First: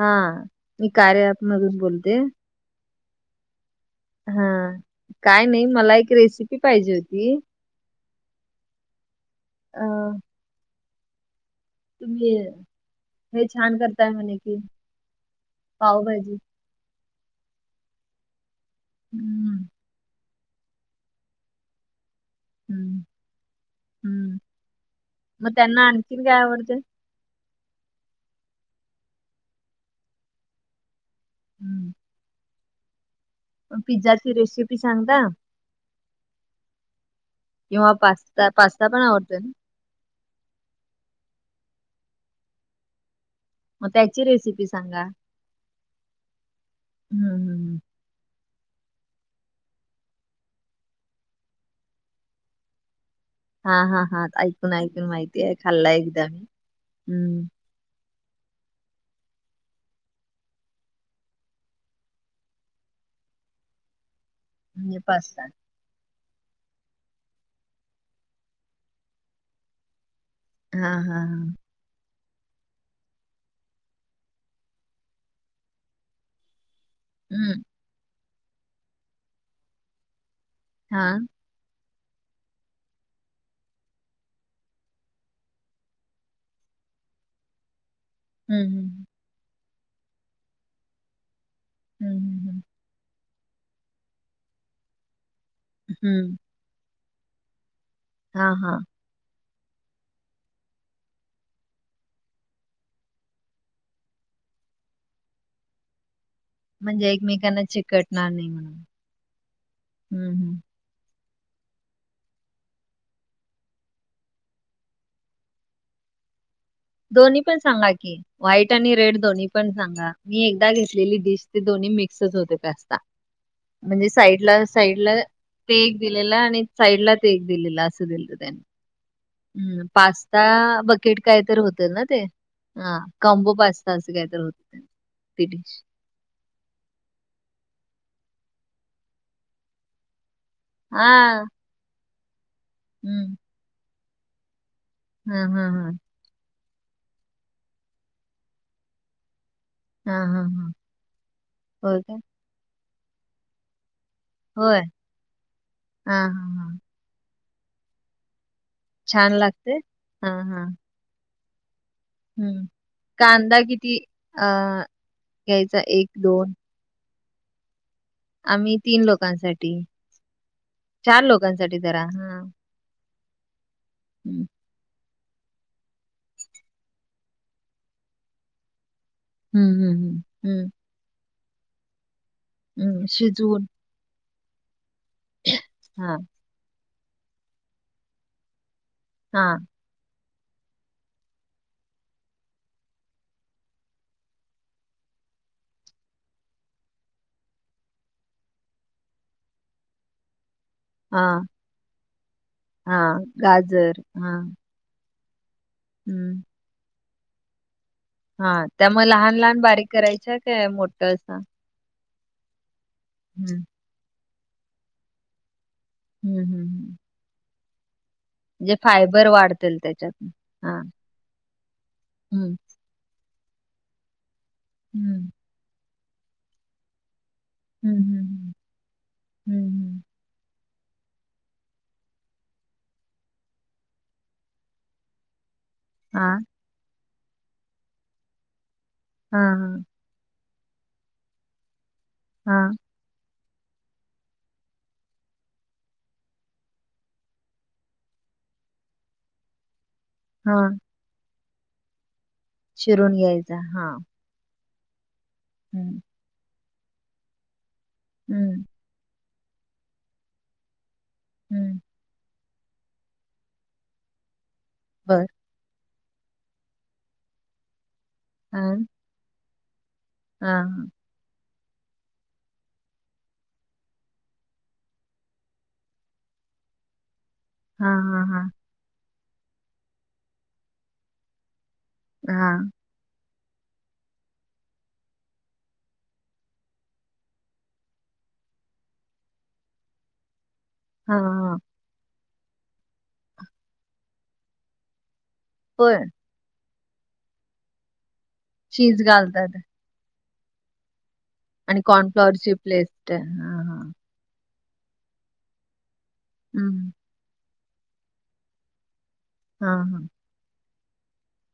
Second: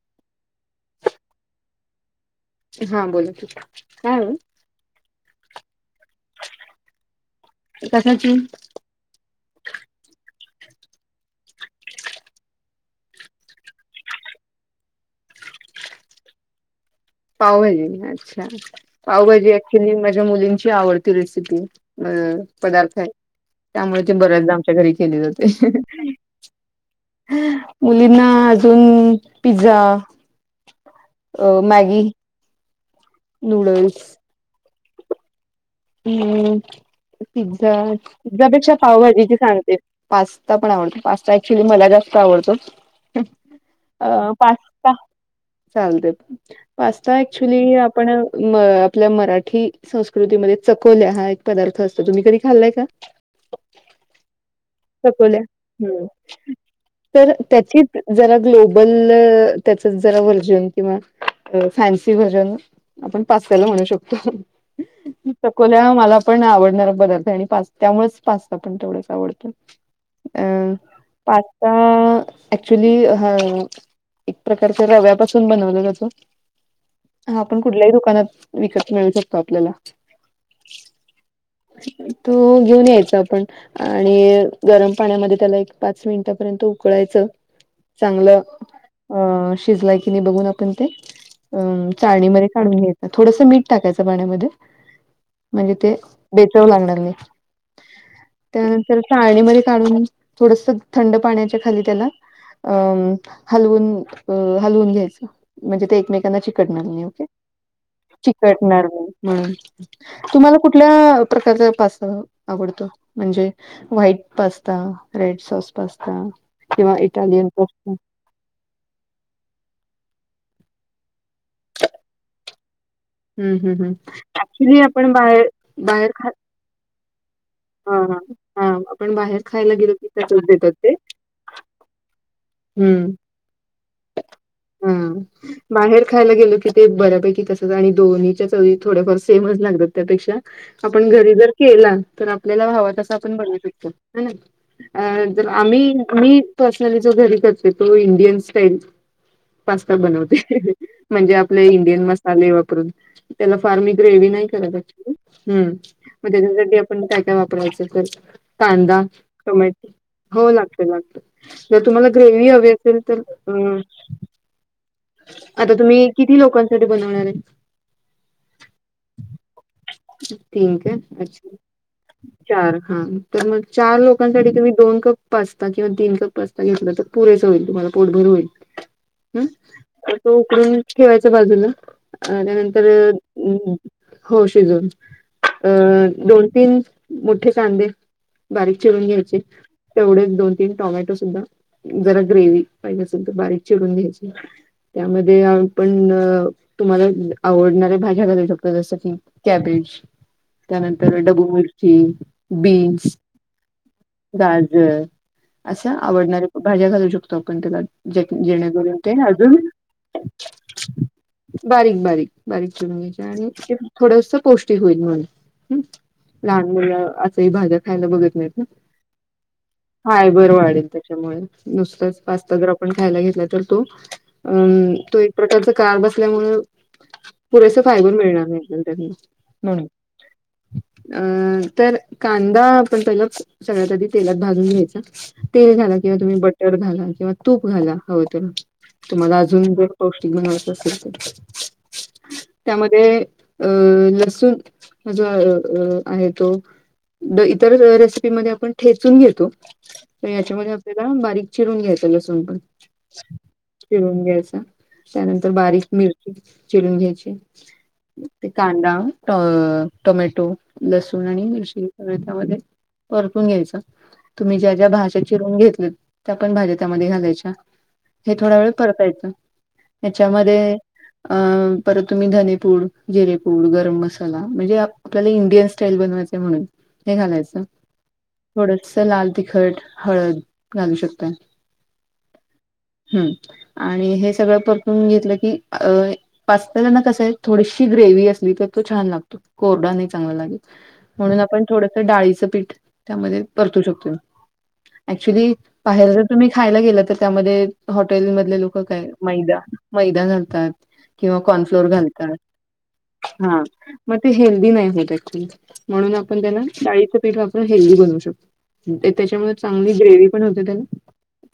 हा मी कार्या मधून बोलते. हा बोला ठीक आहे. हा काय नाही मला एक रेसिपी पाहिजे होती. कशी ची अ तुम्ही हे छान करताय म्हणे कि पाऊ पाहिजे. पावभाजी अच्छा पावभाजी हम्म अखखी म मुलींची आवडती रेसिपी अ. पदार्थ हम्म आहे त्यामुळे ते हम्म बर्याचदा आमच्या घरी केले मग जाते. त्यांना आणखीन काय आवडते मुलींना अजून पिझ्झा अ हम्म मॅगी? नूडल्स पिझ्झाची रेसिपी सांगता. हम्म पिझ्झा किंवा पिझ्झा पास्ता पेक्षा पास्ता पण पावभाजीची आवडतो ना सांगते. पास्ता पण आवडतो पास्ता ऍक्च्युली मला जास्त आवडतो मग अ त्याची रेसिपी पास्ता सांगा चालतय पास्ता हम्म हम्म ऍक्चुली हम्म. आपण म आपल्या मराठी संस्कृतीमध्ये? चकोल्या हा एक पदार्थ असतो तुम्ही कधी खाल्लाय का? हा हा हा ऐकून ऐकून चकोल्या माहिती आहे खाल्लाय हम्म एकदा तर हम्म त्याचीच जरा ग्लोबल त्याच जरा व्हर्जन किंवा फॅन्सी व्हर्जन आपण पाचव्याला म्हणू शकतो? हो पास्ता हे बघा मला पण आवडणार पदार्थ आणि त्यामुळेच पास्ता पण तेवढंच आवडतो अम हा हा हा पास्ता आता एक्च्युली हा एक प्रकारच्या रव्यापासून बनवला जातो हा आपण हम्म कुठल्याही दुकानात विकत मिळू शकतो आपल्याला! हा तो घेऊन यायच आपण आणि गरम पाण्यामध्ये त्याला एक पाच मिनिटापर्यंत उकळायचं. चांगलं हम्म अ शिजलाय कि नाही बघून आपण ते अ हम्म हम्म चाळणीमध्ये हम्म हम्म काढून घ्यायच थोडसं मीठ टाकायचं पाण्यामध्ये म्हणजे ते हम्म बेचव लागणार नाही हां, हां. त्यानंतर चाळणीमध्ये काढून थोडस थंड पाण्याच्या खाली त्याला अ हलवून अ हलवून घ्यायचं म्हणजे ते एकमेकांना चिकट चिकटणार नाही म्हणजे ओके एकमेकांना चिकटणार नाही म्हणून. चिकटणार नाही हम्म हं, तुम्हाला हं. पण कुठंल प्रकारच पास आवडत म्हणजे white pasta, red sauce pasta किंवा दोन्ही इटालियन पण सांगा पास्ता की. व्हाईट आणि रेड दोन्ही पण सांगा मी एकदा घेतलेली डिश ते दोन्ही मिक्सच होते पास्ता हं, हं, हं. म्हणजे साईडला ऍक्च्युली आपण साईडला बाहेर ते एक बाहेर खा दिलेला आणि साईडला ते एक दिलेल अस हां, हां. दिलं हां, आपण बाहेर खायला त्यानी गेलो की तसंच पास्ता देतात ते. बकेट काय तर होत. ते हा हं, कांम्बो पास्ता असं काय तर होत हां. ते डिश बाहेर खायला गेलो की ते बऱ्यापैकी तसच आणि दोन्हीच्या चवी थोड्याफार सेमच लागतात त्यापेक्षा आपण घरी हां. जर केला तर आपल्याला हवा तसा हं. आपण बनवू शकतो ह्य ना अ हां, जर हां, आम्ही हां. मी पर्सनली जो घरी करते तो इंडियन स्टाईल पास्ता हां, हां, बनवते हां. म्हणजे आपले होय इंडियन काय? मसाले वापरून त्याला फार मी ग्रेव्ही नाही करत होय. हं हां, मग हां, हां. त्याच्यासाठी पण काय काय वापरायचं अस कांदा छान लागते? टोमॅटो हां, हो हां. लागत लागत जर तुम्हाला ग्रेव्ही हं. हवी असेल तर कांदा अ किती अ आता घ्यायचा तुम्ही एक, किती दोन लोकांसाठी बनवणार आहे. आम्ही तीन लोकांसाठी तीन काय चार अच्छा लोकांसाठी धरा हा चार हा तर मग चार हम्म लोकांसाठी तुम्ही दोन कप पास्ता किंवा तीन कप पास्ता घेतला तर पुरेस होईल तुम्हाला पोटभर होईल. हम्म तो उकडून ठेवायच बाजूला अ त्यानंतर हम्म शिजवून हो शिजवून हा अं दोन तीन मोठे कांदे बारीक चिरून घ्यायचे. हा तेवढेच दोन तीन टोमॅटो सुद्धा जरा ग्रेव्ही पाहिजे असेल तर बारीक चिरून घ्यायची. त्यामध्ये आपण तुम्हाला आवडणारे भाज्या घालायच्या जसं की कॅबेज त्यानंतर हा डबू [unintelligible] हा बीन्स गाजर हा डाळ [unintelligible] असं हम्म आवडणाऱ्या भाज्या घालू शकतो आपण त्याला जे हा जेणेकर त्या मग ते लहान अजून लहान बारीक करायच्या काय मोठ [unintelligible] असा बारीक -बारीक -बारीक चिरूण घ्यायचे आणि हम्म ते थोडंस पोष्टिक होईल म्हणून हम्म लहान हम्म मुलं असं ही भाज्या खायला बघत म्हणजे [unintelligible] फायबर वाढतील त्याच्यातून फायबर हा वाढेल त्याच्यामुळे नुसतच हम्म पास्ता आपण खायला घेतला तर तो अ तो हम्म एक प्रकार च का असल्यामुळे पुरेस हम्म फायबर मिळणार हम्म नाही त्यातून म्हणून हम्म अं तर कांदा आपण पहिला सगळ्यात आधी तेलात भाजून घ्यायचा. तेल घाला किंवा हा तुम्ही बटर घाला किंवा तूप घाला हव तर तुम्हाला हा अजून जर पौष्टिक बनवायचा [inaudible] असेल तर हा [unintelligible] त्यामध्ये अ लसुन [unintelligible] अज अ आहे तो इतर रेसिपीमध्ये [unintelligible] आपण ठेचून घेतो. [unintelligible] तर हा हा याच्यामध्ये आपल्याला बारीक चिरून घ्यायचं लसूण पण चिरून घ्यायचा हा चिरून घ्यायचा त्यानंतर बारीक हम्म मिरची चिरून घ्यायची ते हम्म कांदा अ टोमॅटो लसूण आणि हम्म मिरची त्यामध्ये परतून घ्यायचं तुम्ही ज्या -ज्या भाज्या बर चिरून घेतल्यात त्या पण भाज्या त्यामध्ये घालायच्या हे थोडा वेळ अ परतायचं त्याच्यामध्ये हां, अ परत तुम्ही धनेपूड जिरेपूड गरम मसाला म्हणजे आपल्याला इंडियन स्टाईल बनवायच म्हणून हे घालायचं. हा -हां हा थोडस लाल तिखट हळद घालू शकता. हा हम्म आणि हे सगळं परतून घेतलं की अ पास्ताला ना कसं आहे थोडीशी ग्रेव्ही असली तर तो छान लागतो कोरडा नाही चांग चांगला लागत म्हणून हां, हां. आपण थोडसं डाळीचं पीठ त्यामध्ये परतू शकतोय ऍक्चुली पण बाहेर ज तुम्ही खायला गेला तर त्यामध्ये हॉटेल मधले लोक चीज काय घालतात मैदा- मैदा घालतात. किंवा आणि कॉर्नफ्लोर घालतात कॉर्नफ्लॉवरची पेस्ट. हा हां, हां. - मग ते हेल्दी नाही होत ऍक्च म्हणून आपण त्याना हं. डाळीचं पीठ वापरून हेल्दी बनवू शकतो. त्याच्यामध्ये हां, चांगली हां. ग्रेव्ही - पण होत त्या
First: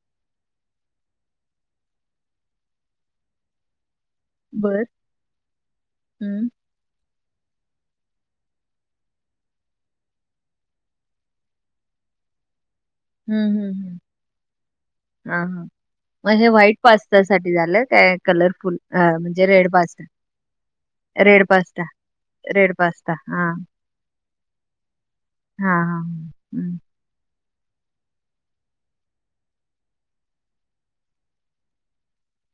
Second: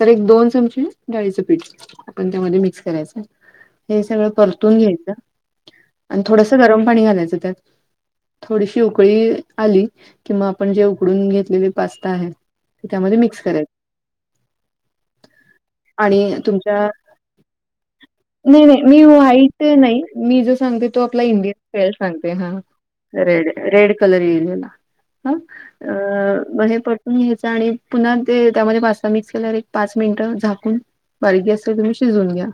तर एक दोन चमचे डाळीचं पीठ आपण त्यामध्ये मिक्स करायचं. हे सगळं परतून बरं. घ्यायचं आणि हं. थोडस गरम पाणी घालायचं त्यात थोडीशी उकळी आली किंवा आपण जे उकडून घेतलेली पास्ता आहे. त्याच्यामध्ये मिक्स करायच. हा- हा आणि तुमच्या काय नाही कलरफुल नाही अ, मी म्हणजे वाईट रेड नाही पास्ता? मी जो सांगते. तो आपला रेड पास्ता, इंडियन [unintelligible] सांगते हा रेड पास्ता. हां. रेड- रेड कलर येईल ना ह हां, हां, हां. अ हं. म्ह परतून घ्यायचा आणि पुन्हा ते त्यामध्ये पास्ता मिक्स केल्यावर एक पाच मिनिट झाकून [unintelligible] असल तर तुम्ही शिजवून घ्या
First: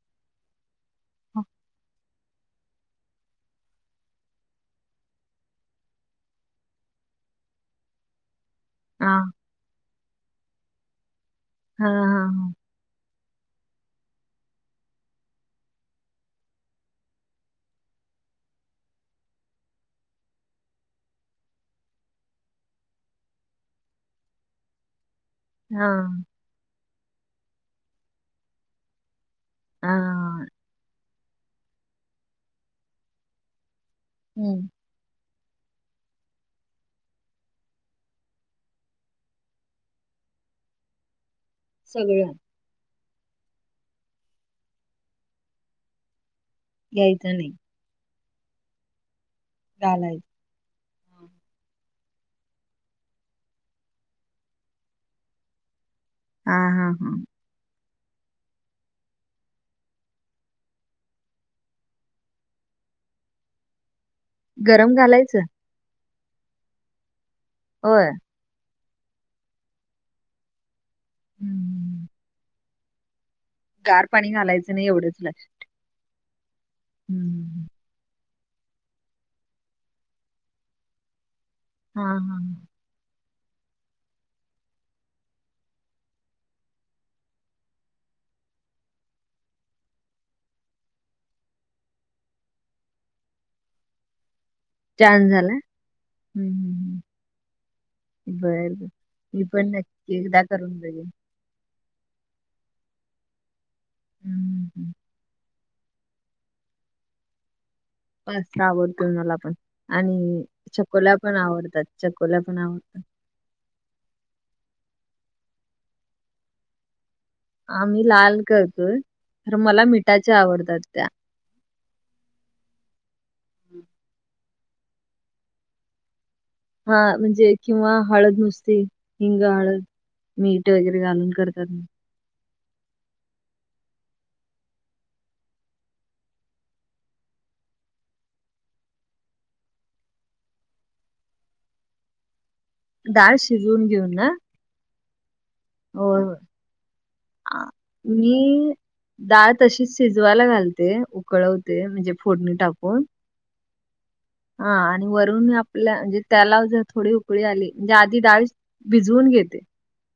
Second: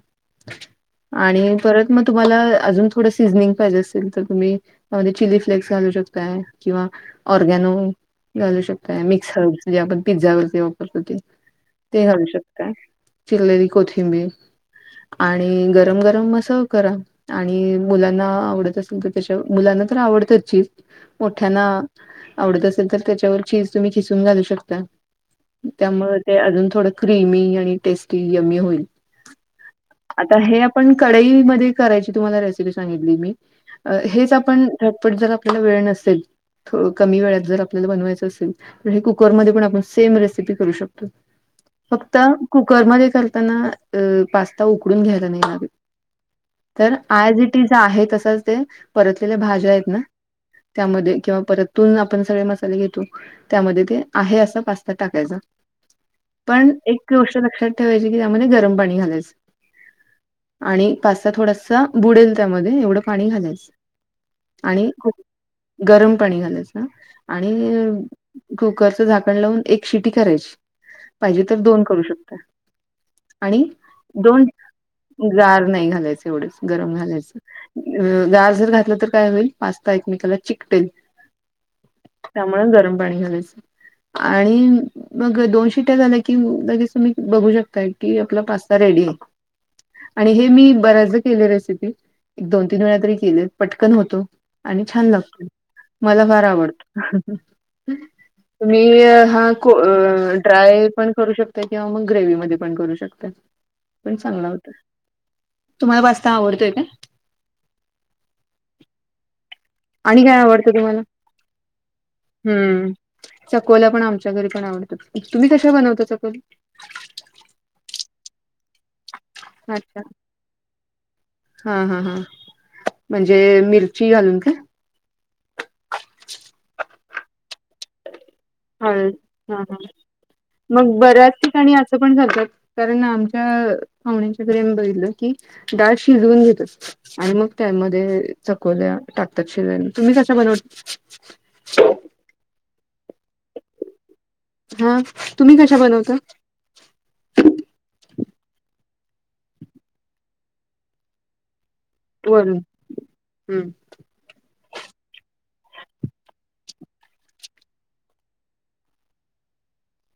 आणि परत म तुम्हाला अजून थोडस ड्रिंक पाहिेजे असल तर तुम्ही त्यामध्ये चिली फ्लेक्स घालू शकताय किंवा ऑरगॅनो घालू शकताय, मिक्स हां. हर्ब्स. म्हणजे आपण पिझ्झावरचे वापरतो ते, हां, ते घालू हां, हां. शकताय चिरलेली कोथिंबीर, आणि गरम -गरम म, असं करा. आणि मुलांना आवडत असेल तर त्येच, मुलांना तर आवडत्यात चिज. मोठ्यांना, आवडत असेल तर त्याच्यावर चीज तुम्ही खिसून घालू शकता. त्यामुळे हां. ते अजून थोडं क्रेमी आणि टेस्टी यमी होईल. हा. आता हे आपण कढईमध्ये करायची तुम्हाला रेसिपी सांगितली मी, हेच हं. आपण पट -पट, जर आपल्याला वेळ नसेल, थोड कमी वेळात जर आपल्याला बनवायचं असेल. हे कुकरमध्ये पण आपण सेम रेसिपी करू शकतोय. फक्त सगळं कुकरमध्ये घालताना, अ पास्ता उकडून घ्यायला नाही लागतं. तर घ्यायचं आज ही नाही, ती आहे तसंच ते, परतलेले भाज्या आहेत ना. घालायचं. त्यामध्ये किंवा परतून आपण सगळे मसाले घेतो. त्यामध्ये ते, आहे असं पास्ता टाकायचा. पण हां, हां, एक हां. गोष्ट लक्षात ठेवायचे की त्यामध्ये गरम पाणी घालायचं. आणि पास्ता थोडासा बुडेल त्यामध्ये, एवढं पाणी घालायचं. आणि गरम कु, घालायचं? गरम पाणी घालायचं आणि होय. कुकरचं झाकण लावून एक शिटी करायची, पाहिजे हं, तर दोन हं. करू शकताय. आणि गार पाणी दोन, घालायचं नाही एवढंच लक्ष गार नाही घालायच एवढंच. गरम घालायच, हम्म गार जर घातलं तर काय होईल पास्ता एकमेकाला चिकटेल. हा हा त्यामुळेच गरम पाणी घालायचं. आणि मग दोन शिट्ट्या झाल्या की लगेच तुम्ही बघू शकताय, की आपला पास्ता रेडी हाय. आणि हे मी बऱ्याचदा केलीया रेसिपी, एक दोन -तीन वेळा तरी केलीया, पटकन होतो. आणि छान लागत, मला फार हम्म आवडत. हम्म, हम्म. बर बर तुम्ही मी हा, पण क, नक्की एकदा करून ड्राय बघेन पण करू शकता. तेंव्हा मग ग्रेवि मध्ये पण करू शकताय, पण चांगला हम्म होतोय हम्म. तुम्हाला पास्ता आवडतोय काय? पास्ता आवडतो मला पण, काय आणि आवडतं तुम्हाला? चकोल्या पण आवडत्यात, चकोल्या पण हम्म. आवडत्यात. चकोल्या पण आमच्या घरी पण आवडत्यात, तुम्ही कशा बनवता चकोली? आम्ही लाल करतोय, खरं मला मिठाच्या आवडतात त्या. हा, हा, हा म्हणजे मिरची घालून काय? हा, म्हणजे किंवा हळद नुसत हळद. हिंग, हां हाळद, हां. मीठ वगैरे घालून करतात ना. घालत्यात, कारण आमच्या पाहूण्याच्या घरी आम्ही बघितलं की, डाळ शिजवून घेतात. आणि मग त्यामध्ये चकोल्या टाकतात शिजायला. तुम्ही कशा बनवता? [unintelligible] डाळ शिजवून घेऊन ना? हा तुम्ही कशा बनवता होय, होय, आं मी डाळ तशीच शिजवायला घालते, उकळवते म्हणजे फोडणी वरून, टाकून हम्म. हा आणि वरून आपल्या म्हणजे त्याला जर थोडी उकळी आली, म्हणजे आधी डाळी भिजवून घेते.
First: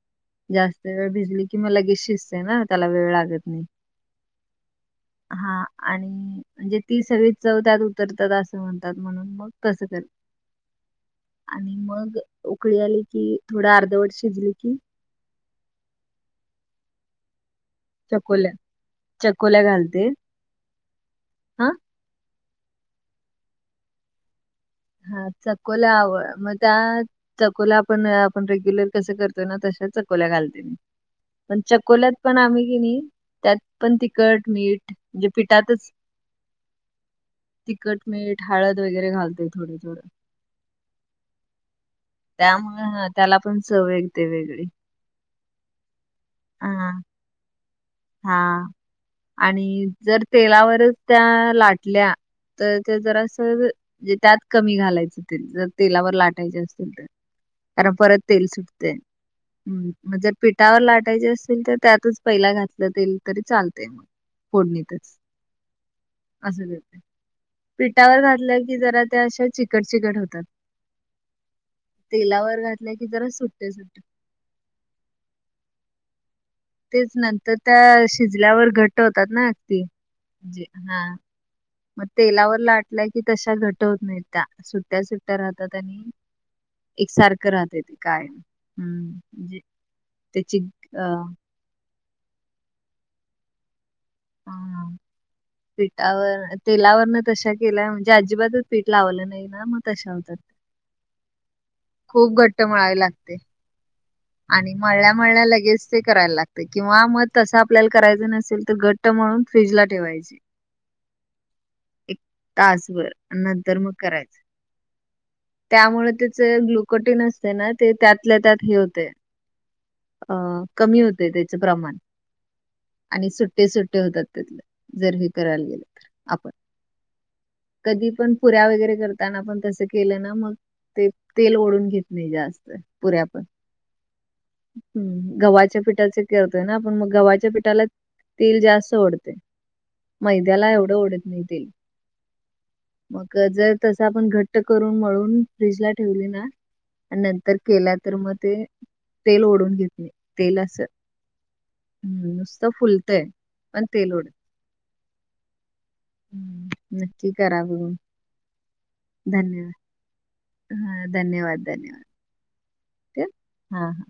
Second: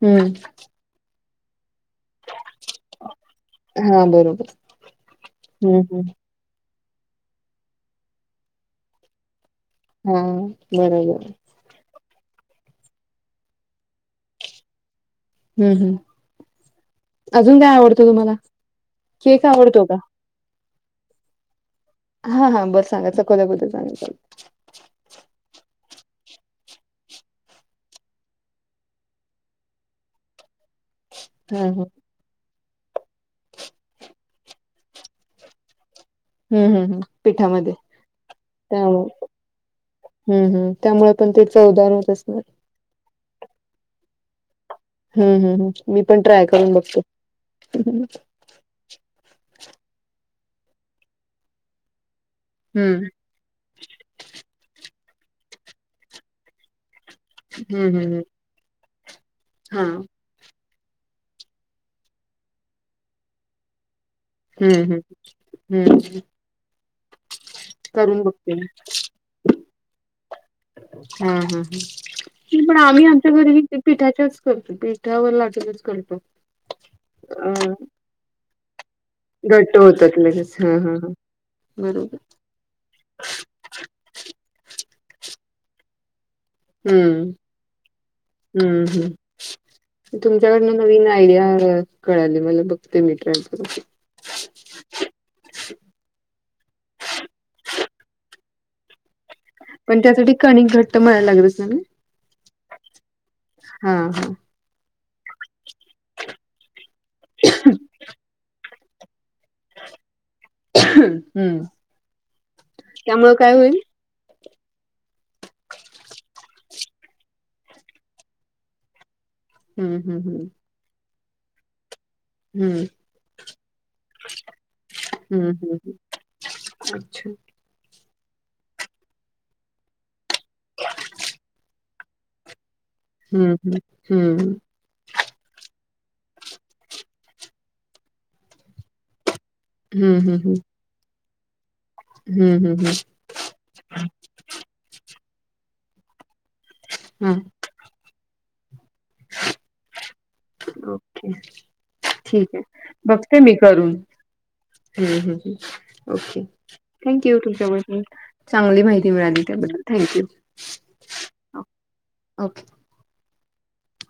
हम्म. अह भिजली की म लगेच शिजते ना. त्याला वेळ लागत नाही. हा बरोबर हा हम्म हम्म आन म्हणजे ती सगळी चव त्यात उतरतात असं म्हणतात म्हणून मग तसं कर हो बरोबर. आणि मग उकळी आली कि थोडं अर्धवट शिजली की हम्म हम्म अजून काय आवडतो तुम्हाला? चकोल्या केक चकोल्या आवडतो का? घालते हा हा हा बस [unintelligible] हा चकोल्या आवड मग त्यात चकोला आपण आपण रेग्युलर कस करतोय ना तशा चकोल्या घालते मी पण हा हा चकोल्यात पण आम्ही की नाही त्यात पण तिखट, मीठ म्हणजे पिठातच हम्म हम्म हम्म पिठामध्ये तिखट मीठ हळद वगैरे त्यामुळे घालतोय थोडं थोडं हम्म हम्म त्यामुळे पण ते चवदार होत असणार हा हा त्याला पण चाव येते वेगळी हम्म हम्म हम्म मी पण ट्राय करून हा बघते. हा आणि जर तेलावरच त्या लाटल्या तर ते हम्म जरास म्हणजे त्यात कमी घालायचं तेल जर तेलावर लाटायचे असतील तर. कारण हम्म परत हम्म तेल सुटते हा हम्म म्हणजे. पिठावर लाटायचे असेल तर त्यातच पहिला घातलं तेल तरी चालतय मग. हम्म हम्म फोडणीतच हम्म असच आहे ते. पिठावर करून बघते घातल की जरा त्या अश्या चिकट चिकट होतात. हा हा हा तेलावर पण घातल्या आम्ही की जरा आमच्या घरी सुट्टे हे सुट्टे पिठाच्याच करतो. पीठावर लाटूनच करतो. तेच नंतर अ त्या शिजल्यावर घट्ट होतात ना अगदी जे हा मग बरोबर तेलावर लाटलंय की तशा घट होत नाही त्या सुट्टया सुट्टया राहतात आणि हम्म एकसारखं राहत काय हम्म म्हणजे त्याची तुमच्याकडनं अ नवीन आयडिया कळाली मला बघते मी ट्राय करून हां. पीठावर, तेलावरन तशा केल्या म्हणजे अजिबातच पीठ लावलं नाही. ना मग पण तशा त्यासाठी होतात. कणीक घट्ट मळायला लागत असेल ना? खूप घट्ट मळायला लागते. हा हा. आणि मळल्यामळल्या लगेच ते करायला लागतंय किंवा मग तसं आपल्याला करायचं नसेल तर घट ट्ट मळून फ्रीजला ठेवायचे. हम्म एक तासभर त्यामुळे काय नंतर होईल मग करायच. त्यामुळे त्याचे ग्लुकोटीन असतेना ते त्यातल्या त्यात हे होते हम्म हम्म अ हम्म. कमी होते त्याच प्रमाण हम्म. आणि सुट्टे सुट्टे होतात त्यातलं जर हे हम्म हम्म करायला गेलं हम्म तर आपण. अच्छा. कधी पण पुऱ्या वगैरे करताना आपण तसं केलं ना मग ते तेल ओढून घेत नाही जास्त हम्म हम्म हम्म. हम्म. गव्हाच्या पिठाचे करतंय ना आपण मग गव्हाच्या पिठाला तेल जास्त ओढते. हम्म हम्म हम्म मैद्याला एवढं ओढत नाही तेल. हम्म.. हम्म.. हम्. मग जरतस आपण घट्ट करून मळून फ्रीजला ठेवली ना हा [inaudible] केला तर मगते. तेल ओढून घेते. ओके, ठीकआहे. नुसतं फुलतय बघते मी पण करून. तेल ओढत हम्म.. हम्.. हंम.. ओके. हम्म, नक्की थँक्यू करा बघून तुमच्याकडून चांगली माहिती मिळाली. धन्यवाद त्याबद्दल थँक्यू. [inaudible] धन्यवाद [inaudible] धन्यवाद ओके हा हा